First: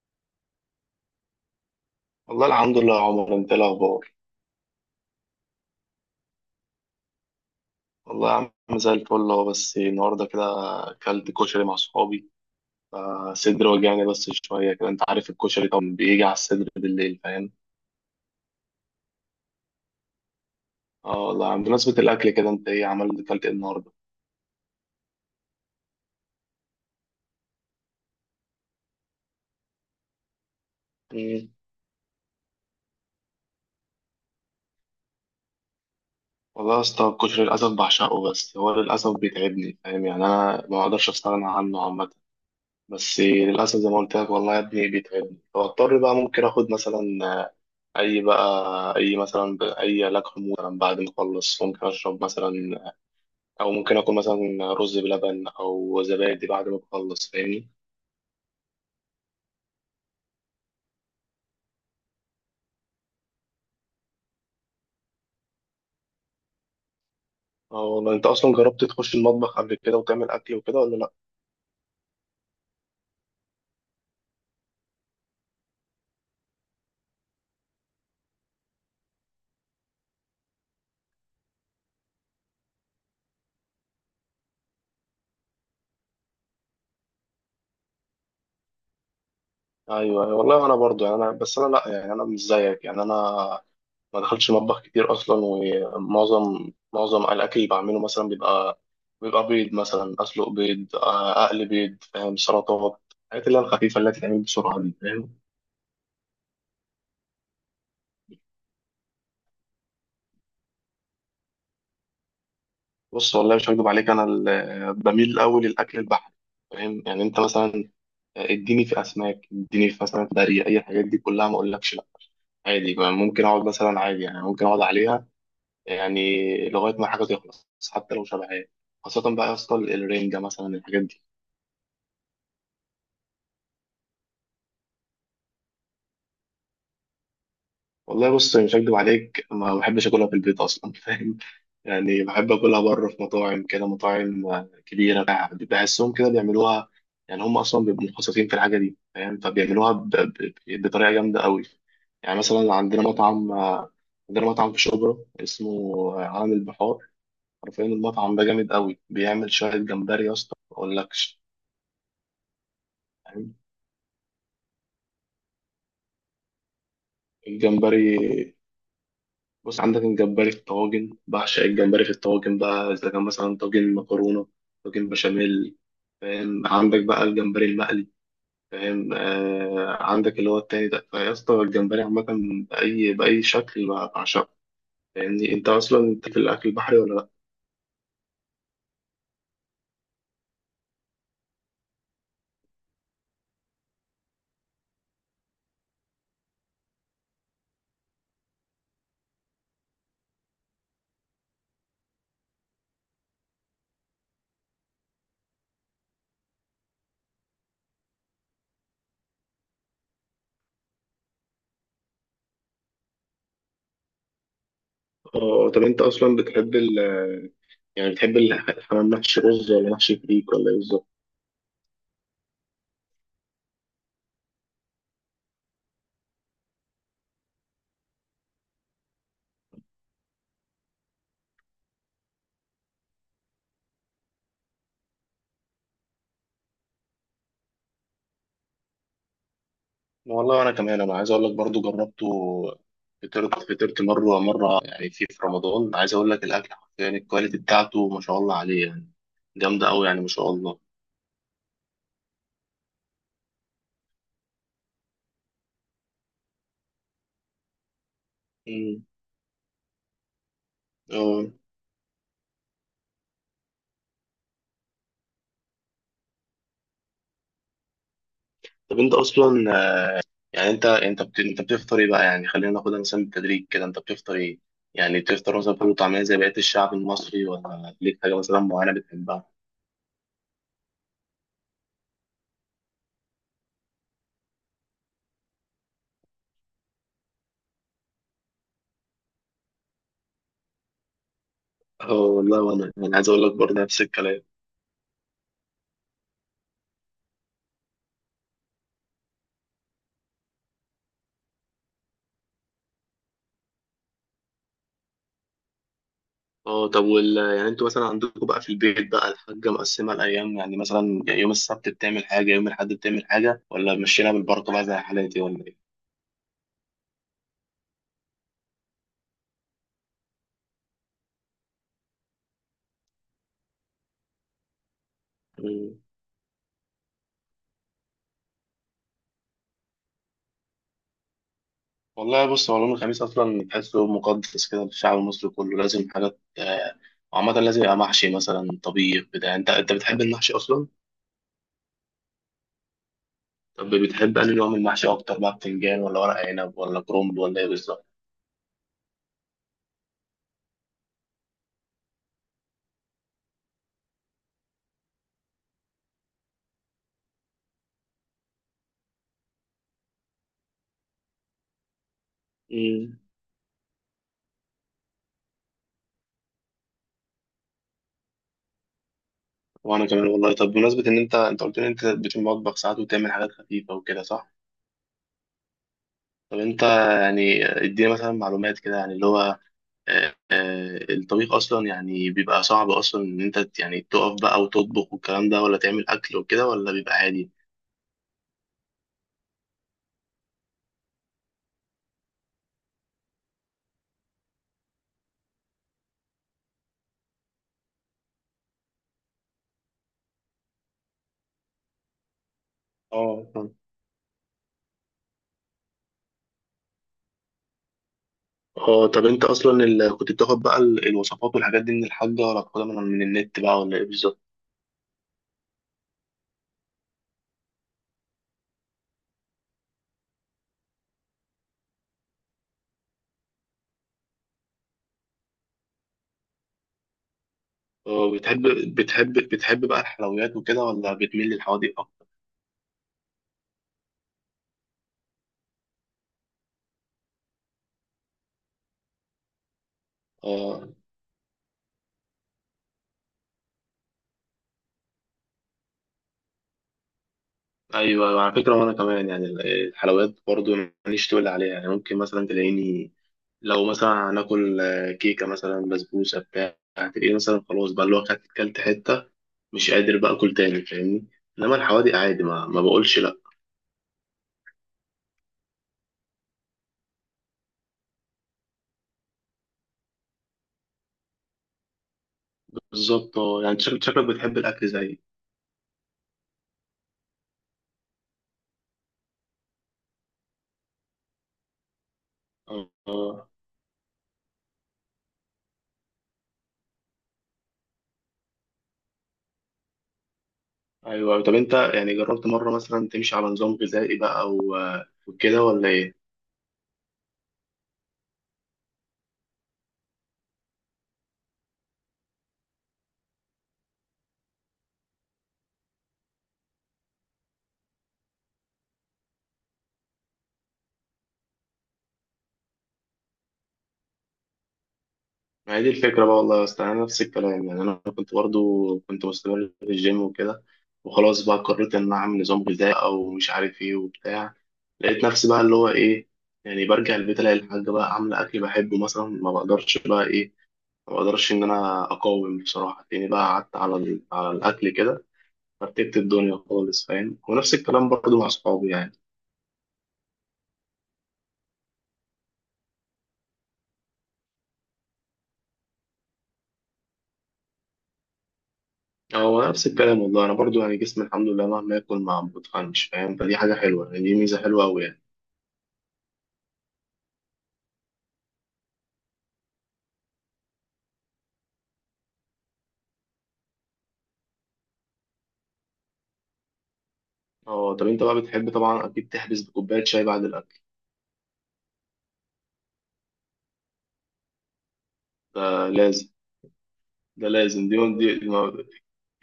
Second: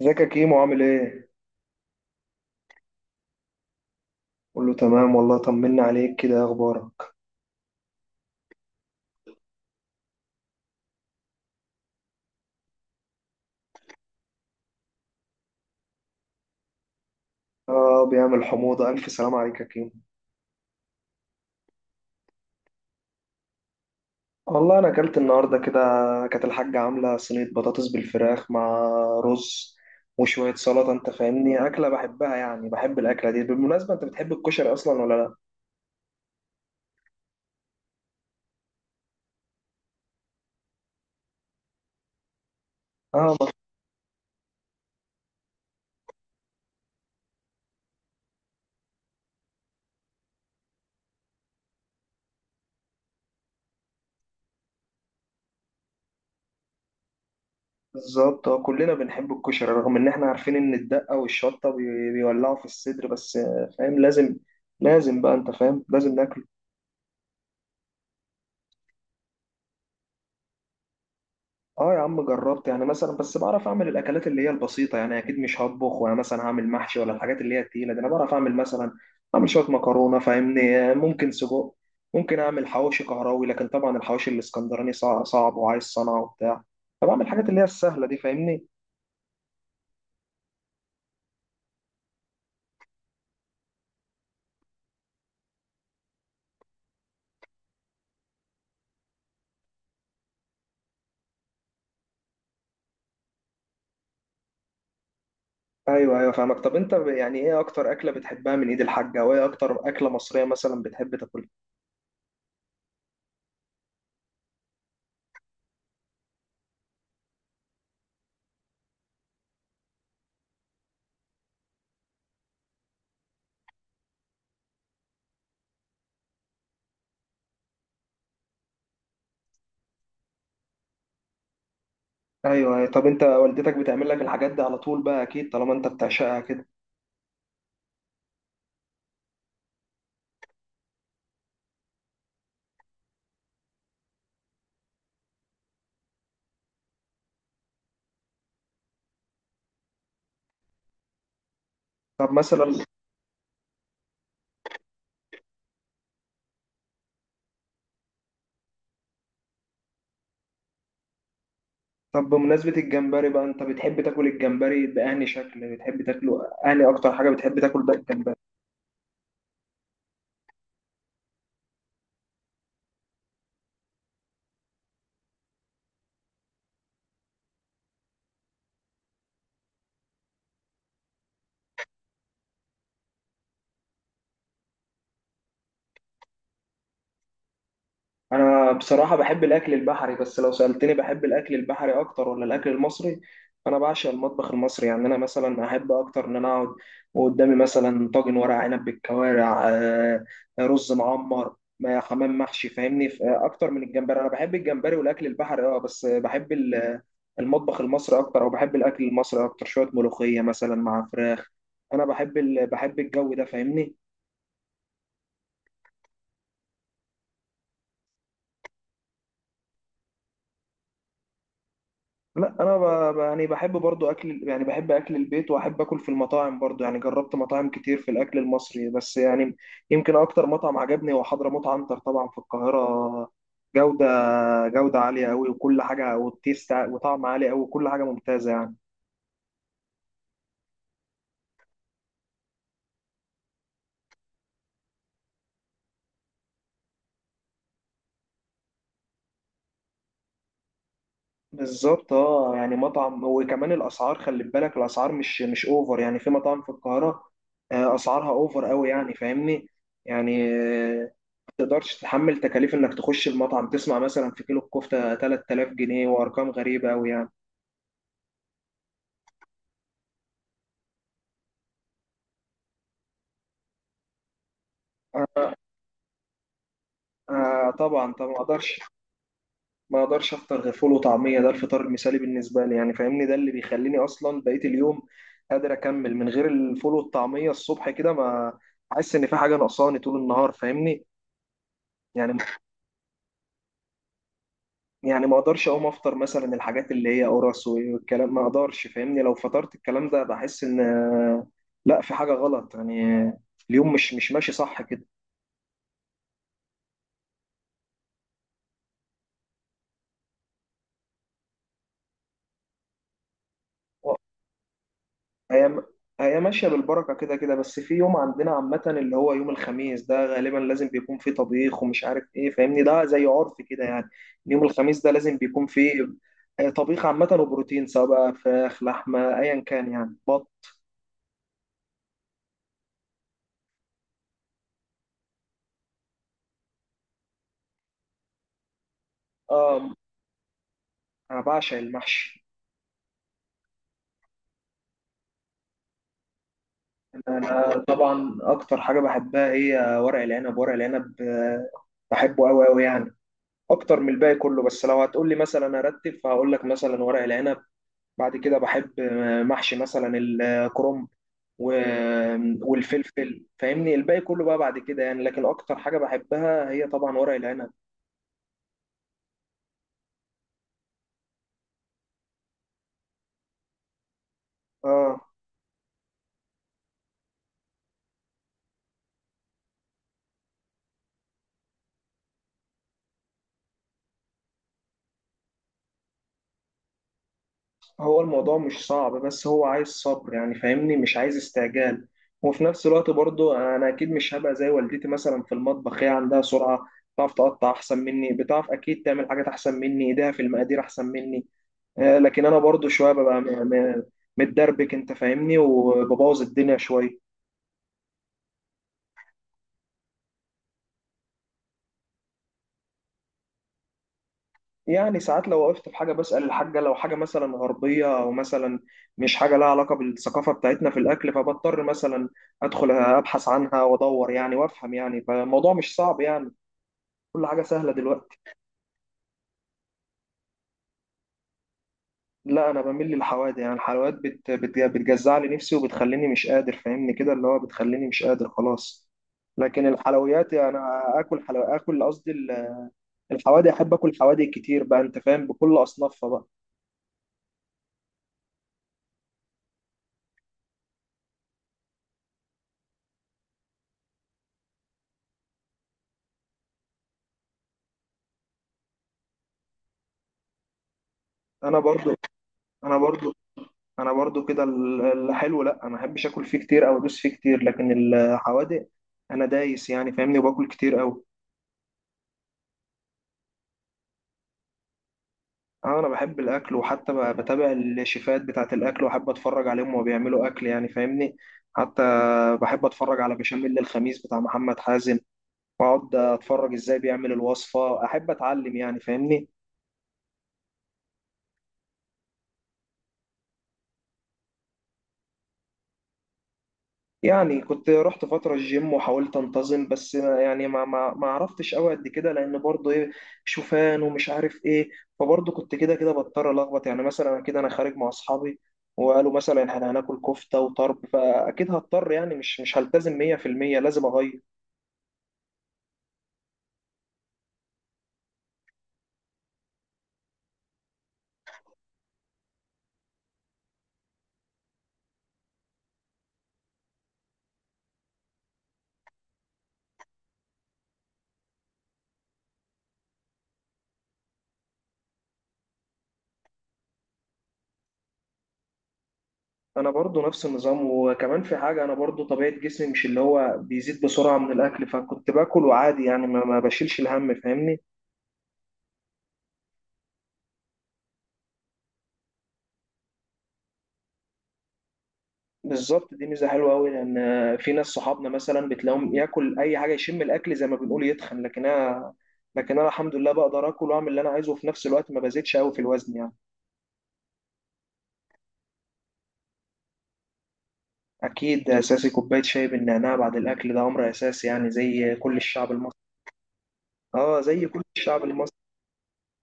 ازيك يا كيمو عامل ايه؟ والله الحمد لله يا عمر، انت ايه الاخبار؟ قول له تمام. والله طمنا عليك كده، ايه اخبارك؟ والله يا عم زي الفل اهو، بس النهارده كده اكلت كشري مع صحابي. فصدري وجعني بس شويه كده، انت عارف الكشري طبعا بيجي على الصدر بالليل، فاهم؟ اه، بيعمل حموضة. الف سلام عليك يا كيمو. اه والله يا عم، بمناسبه الاكل كده انت ايه اكلت ايه النهارده؟ والله انا اكلت النهارده كده، كانت الحاجة عاملة صينية بطاطس بالفراخ مع رز وشوية سلطة. انت مم. فاهمني اكلة بحبها، يعني بحب الاكلة دي. بالمناسبة، انت بتحب الكشري اصلا ولا لا؟ والله يا اسطى، الكشري للاسف بعشقه، بس هو للاسف بيتعبني، فاهم يعني، انا ما اقدرش استغنى عنه عامه. بس اه، للاسف زي ما قلت لك، والله يا ابني بيتعبني، فاضطر بقى ممكن اخد مثلا اي بقى اي مثلا ب- اي علاج حموضه مثلا، بعد ما اخلص ممكن اشرب مثلا، او ممكن اكل مثلا رز بلبن او زبادي بعد ما اخلص، فاهمني؟ بالظبط. اه، كلنا بنحب الكشري، رغم ان احنا عارفين ان الدقة والشطة بيولعوا في الصدر. بس فاهم، لازم لازم بقى، انت فاهم لازم ناكله. اه والله، انت اصلا جربت تخش المطبخ قبل كده وتعمل اكل وكده ولا لا؟ اه يا عم، جربت يعني مثلا، بس بعرف اعمل الاكلات اللي هي البسيطه. يعني اكيد مش هطبخ وانا مثلا هعمل محشي ولا الحاجات اللي هي التقيله دي. انا بعرف اعمل مثلا، اعمل شويه مكرونه فاهمني، ممكن سجق، ممكن اعمل حواوشي كهراوي. لكن طبعا الحواوشي الاسكندراني صعب وعايز صنعه وبتاع. فبعمل الحاجات اللي هي السهله دي فاهمني. ايوه، أيوة. والله انا برضو، يعني انا بس انا، لا يعني انا مش زيك، يعني انا ما دخلتش مطبخ كتير اصلا، ومعظم الاكل اللي بعمله مثلا بيبقى، بيض مثلا، اسلق بيض، اقلي بيض، فاهم؟ سلطات، الحاجات اللي هي الخفيفه اللي هتتعمل بسرعه دي، فاهم؟ ايوه ايوه، فاهمك. طب انت يعني ايه اكتر اكله بتحبها من ايد الحاجه، وايه اكتر اكله مصريه مثلا بتحب تاكلها؟ بص والله مش هكدب عليك، انا بميل الاول للاكل البحري، فاهم؟ يعني انت مثلا اديني في اسماك، اديني في مثلا بري، اي الحاجات دي كلها ما اقولكش لا. عادي بقى، ممكن اقعد مثلا عادي، يعني ممكن اقعد عليها، يعني لغايه ما حاجه تخلص، حتى لو شبعان. خاصه بقى يا اسطى، الرنجه مثلا الحاجات دي. ايوه ايوه. طب انت والدتك بتعمل لك الحاجات دي على طول بقى اكيد طالما انت بتعشقها كده؟ والله بص مش هكدب عليك، ما بحبش اكلها في البيت اصلا. فاهم؟ يعني بحب اكلها بره في مطاعم كبيره، بحسهم كده بيعملوها، يعني هم اصلا بيبقوا متخصصين في الحاجه دي، فاهم؟ فبيعملوها بطريقه جامده قوي. طب يعني مثلا مثلا عندنا مطعم في شبرا اسمه عالم البحار. عارفين المطعم ده جامد قوي، بيعمل شويه جمبري يا اسطى ما اقولكش. طب بمناسبة الجمبري بقى، فاهم؟ انت بتحب تاكل الجمبري بأنهي شكل، بتحب تاكله أنهي أكتر حاجة بتحب تاكل بقى الجمبري؟ الجمبري، بص عندك الجمبري في الطواجن، بعشق الجمبري في الطواجن بقى إذا كان مثلا طاجن مكرونة، طاجن بشاميل، فاهم؟ عندك بقى الجمبري المقلي، فاهم؟ عندك اللي هو التاني ده فيا اسطى، الجمبري عامة بأي شكل بقى بعشقه، فاهمني؟ أنت أصلا أنت في الأكل البحري ولا لأ؟ انا بصراحه بحب الاكل البحري، بس لو سالتني بحب الاكل البحري اكتر ولا الاكل المصري، انا بعشق المطبخ المصري. يعني انا مثلا احب اكتر ان انا اقعد وقدامي مثلا طاجن ورق عنب بالكوارع، رز معمر، حمام محشي فاهمني. اكتر من الجمبري، انا بحب الجمبري والاكل البحري اه، بس بحب المطبخ المصري اكتر. او بحب الاكل المصري اكتر، شويه ملوخيه مثلا مع فراخ. انا بحب الجو ده فاهمني. طب أنت أصلا، بتحب ال يعني الحمام محشي رز ولا محشي فريك ولا إيه بالظبط؟ لا انا يعني بحب برضو اكل، يعني بحب اكل البيت واحب اكل في المطاعم برضو. يعني جربت مطاعم كتير في الاكل المصري، بس يعني يمكن اكتر مطعم عجبني هو حضرموت عنتر، طبعا في القاهرة. جودة جودة عالية قوي وكل حاجة. والتيست وطعم عالي قوي وكل حاجة ممتازة يعني. والله انا كمان انا عايز اقول لك برضو جربته، فطرت مره مره، يعني في رمضان، عايز اقول لك الاكل، يعني الكواليتي بتاعته ما شاء الله عليه، يعني جامده قوي يعني، ما شاء الله. بالظبط اه. يعني مطعم وكمان الاسعار، خلي بالك، الاسعار مش اوفر. يعني في مطاعم في القاهره اسعارها اوفر قوي امم. يعني فاهمني. يعني اه ما تقدرش تتحمل تكاليف انك تخش المطعم، تسمع مثلا في كيلو الكفته 3000 جنيه، وارقام غريبه قوي يعني. طب انت اصلا، يعني انت بتفطر ايه بقى، يعني خلينا ناخدها مثلا بالتدريج كده، انت بتفطر ايه، يعني آه بتفطر مثلا فول وطعميه زي بقيه الشعب المصري، ولا طبعا ليك طبعا، حاجه ما مثلا اقدرش معينه بتحبها؟ ما اقدرش افطر غير فول وطعميه. ده الفطار المثالي بالنسبه لي يعني فاهمني، ده اللي بيخليني اصلا بقيه اليوم قادر اكمل. من غير الفول والطعميه الصبح كده، ما احس ان في حاجه ناقصاني طول النهار فاهمني. اه يعني والله، وانا عايز اقول لك برضه نفس الكلام. يعني ما اقدرش اقوم افطر مثلا الحاجات اللي هي قرص والكلام، ما اقدرش فاهمني. لو فطرت الكلام ده بحس ان لا، في حاجه غلط يعني. اليوم مش ماشي صح كده. اه طب يعني انتوا مثلا عندكم بقى في البيت بقى، الحاجة مقسمة الأيام، يعني مثلا يوم السبت بتعمل حاجة، يوم الأحد بتعمل حاجة، ولا مشينا بالبركة بقى زي حالاتي ولا إيه؟ هي هي ماشيه بالبركه كده كده. بس في يوم عندنا عامه اللي هو يوم الخميس، ده غالبا لازم بيكون فيه طبيخ ومش عارف ايه فاهمني. ده زي عرف كده يعني. يوم الخميس ده لازم بيكون مم. فيه طبيخ عامه وبروتين، سواء بقى فراخ لحمه ايا كان يعني، بط. والله بص، هو يوم الخميس أصلا تحسه يوم مقدس كده للشعب المصري كله، لازم حاجات، وعامة لازم يبقى محشي مثلا، طبيخ بتاع. أنت اه، بتحب المحشي أصلا؟ انا بعشق المحشي. طب بتحب أنهي نوع من المحشي أكتر بقى، بتنجان ولا ورق عنب ولا كرنب ولا إيه أنا بالظبط؟ طبعا أكتر حاجة بحبها هي ورق العنب، ورق العنب بحبه أوي أوي يعني. أكتر من الباقي كله. بس لو هتقولي مثلا أرتب، فهقول لك مثلا ورق العنب. بعد كده بحب محشي مثلا الكرنب و- مم. والفلفل فاهمني. الباقي كله بقى بعد كده يعني، لكن أكتر حاجة بحبها هي طبعا ورق العنب. وأنا كمان، والله طب بمناسبة إن أنت قلت لي أنت بتمطبخ ساعات، وتعمل حاجات خفيفة وكده، صح؟ آه. طب انت، يعني ادينا مثلا معلومات كده يعني، اللي هو الطبيخ اصلا يعني بيبقى صعب اصلا ان انت يعني تقف بقى وتطبخ والكلام ده، ولا تعمل اكل وكده، ولا بيبقى عادي؟ هو الموضوع مش صعب، بس هو عايز صبر يعني فاهمني، مش عايز استعجال. وفي نفس الوقت برضو انا اكيد مش هبقى زي والدتي مثلا في المطبخ. هي عندها سرعة، بتعرف تقطع احسن مني، بتعرف اكيد تعمل حاجات احسن مني، ايديها في المقادير احسن مني لكن انا برضو شوية ببقى اه. متدربك انت فاهمني، وببوظ الدنيا شوية. اه طب انت اصلا، كنت بتاخد بقى الوصفات والحاجات دي من الحاجة، ولا بتاخدها من النت بقى، ولا ايه بالظبط؟ يعني ساعات لو وقفت في حاجة بسأل الحاجة. لو حاجة مثلا غربية أو مثلا مش حاجة لها علاقة بالثقافة بتاعتنا في الأكل، فبضطر مثلا أدخل أبحث عنها وأدور يعني وأفهم يعني. فالموضوع مش صعب يعني، كل حاجة سهلة اه، دلوقتي. بتحب بقى الحلويات وكده، ولا بتميل للحوادق اكتر؟ لا، أنا بميل للحوادق. يعني الحلويات بت بت بتجزع لي نفسي وبتخليني مش قادر فاهمني، كده اللي هو بتخليني مش قادر خلاص. لكن الحلويات يعني اه، أنا آكل حلو، آكل قصدي الحوادق. أحب آكل حوادق كتير بقى، أنت فاهم، بكل أصنافها بقى. ايوه، ايوه، على فكرة، وانا كمان يعني الحلويات برضو ماليش تقول عليها، يعني ممكن مثلا تلاقيني، لو مثلا هناكل كيكة مثلا، بسبوسة بتاع، هتلاقيه مثلا خلاص بقى، اللي هو كلت حتة، مش قادر بقى أكل تاني، فاهمني؟ إنما أنا برضو الحوادق عادي، ما أنا بقولش برضو لأ. انا برضو كده الحلو لا، ما احبش اكل فيه كتير او ادوس فيه كتير. لكن الحوادق انا دايس يعني فاهمني، وباكل كتير قوي. بالظبط، اه يعني، شكلك بتحب الأكل زيي. اه، انا بحب الاكل، وحتى بتابع الشيفات بتاعه الاكل، واحب اتفرج عليهم وهو بيعملوا اكل يعني فاهمني. حتى اه، بحب اتفرج على آه. بشاميل الخميس بتاع محمد حازم، واقعد اتفرج ازاي بيعمل الوصفه، احب اتعلم يعني فاهمني. أيوه. طب أنت يعني، جربت مرة مثلا تمشي على نظام غذائي بقى وكده، ولا إيه؟ يعني كنت رحت فترة الجيم وحاولت انتظم، بس يعني ما عرفتش قوي قد كده. لان برضه ايه، شوفان ومش عارف ايه. فبرضه كنت كده كده بضطر الخبط. يعني مثلا كده انا خارج مع اصحابي وقالوا مثلا احنا هناكل كفتة وطرب، فاكيد هضطر يعني مش هلتزم 100%، لازم اغير. ما هي دي الفكرة بقى، والله يا اسطى أنا نفس الكلام، يعني أنا كنت برضو كنت مستمر في الجيم وكده، وخلاص بقى قررت إن أنا أعمل نظام غذائي، أو مش عارف إيه وبتاع، لقيت نفسي بقى اللي هو إيه، يعني برجع البيت ألاقي الحاجة بقى عاملة أكل بحبه، مثلا ما بقدرش بقى إيه، ما بقدرش إن أنا أقاوم، بصراحة تاني بقى قعدت على الأكل كده، فرتبت الدنيا خالص، فاهم؟ ونفس الكلام برضو مع أصحابي يعني. انا برضه نفس النظام، وكمان في حاجة، انا برضه طبيعة جسمي مش اللي هو بيزيد بسرعة من الاكل، فكنت باكل وعادي يعني ما بشيلش الهم فاهمني. هو نفس الكلام والله، أنا برضو يعني، جسمي الحمد لله مهما آكل ما بتخنش، فاهم؟ فدي حاجة حلوة يعني، دي ميزة حلوة أوي يعني. بالظبط، دي ميزه حلوه قوي. لان في ناس صحابنا مثلا بتلاقيهم ياكل اي حاجه، يشم الاكل زي ما بنقول يتخن. لكن انا الحمد لله بقدر اكل واعمل اللي انا عايزه، وفي نفس الوقت ما بزيدش قوي في الوزن يعني. اه، طب انت بقى بتحب طبعا اكيد تحبس بكوبايه شاي بعد الاكل. اكيد، اساسي كوبايه شاي بالنعناع بعد الاكل، ده امر اساسي يعني زي كل الشعب ده المصري. لازم، اه، ده زي كل لازم، دي الشعب دي دي المصري. ما-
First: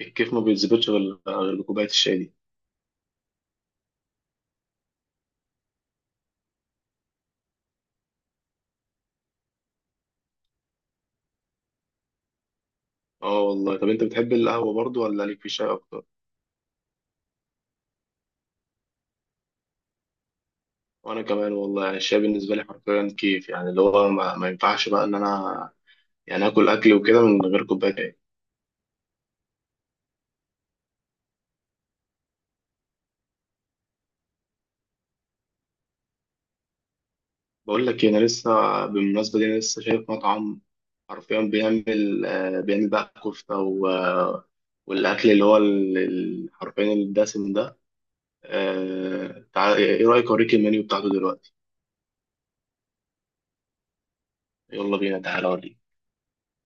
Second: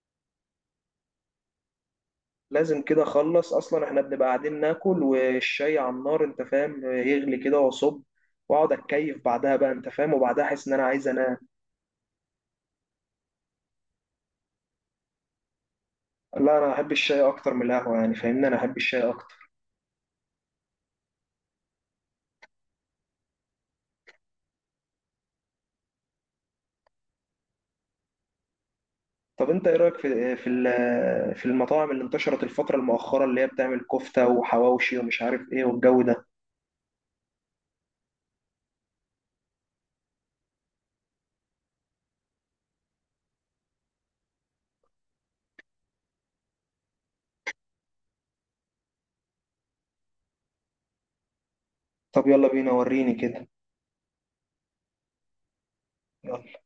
الكيف ما بيتظبطش غير بكوبايه الشاي دي. لازم كده. اخلص اصلا، احنا بنبقى قاعدين ناكل والشاي على النار انت فاهم، يغلي كده واصب، واقعد اتكيف بعدها بقى انت فاهم. وبعدها احس ان انا عايز انام. اه والله، طب انت بتحب القهوه برضو ولا ليك في الشاي اكتر؟ لا، انا احب الشاي اكتر من القهوه يعني فاهمني، انا احب الشاي اكتر. وانا كمان والله، يعني الشاي بالنسبه لي حرفيا كيف، يعني اللي هو ما ينفعش بقى ان انا يعني اكل اكل وكده من غير كوبايه شاي. طب انت ايه رايك في المطاعم اللي انتشرت الفتره المؤخره، اللي هي بتعمل كفته وحواوشي ومش عارف ايه والجو ده؟ بقول لك إيه، انا لسه، بالمناسبه دي، انا لسه شايف مطعم، حرفيا بيعمل بقى كفته والاكل اللي هو حرفيا الدسم ده. تعال، ايه رأيك اوريك المنيو بتاعته دلوقتي؟ طب يلا بينا، وريني كده. يلا بينا، تعالى اوريك. يلا.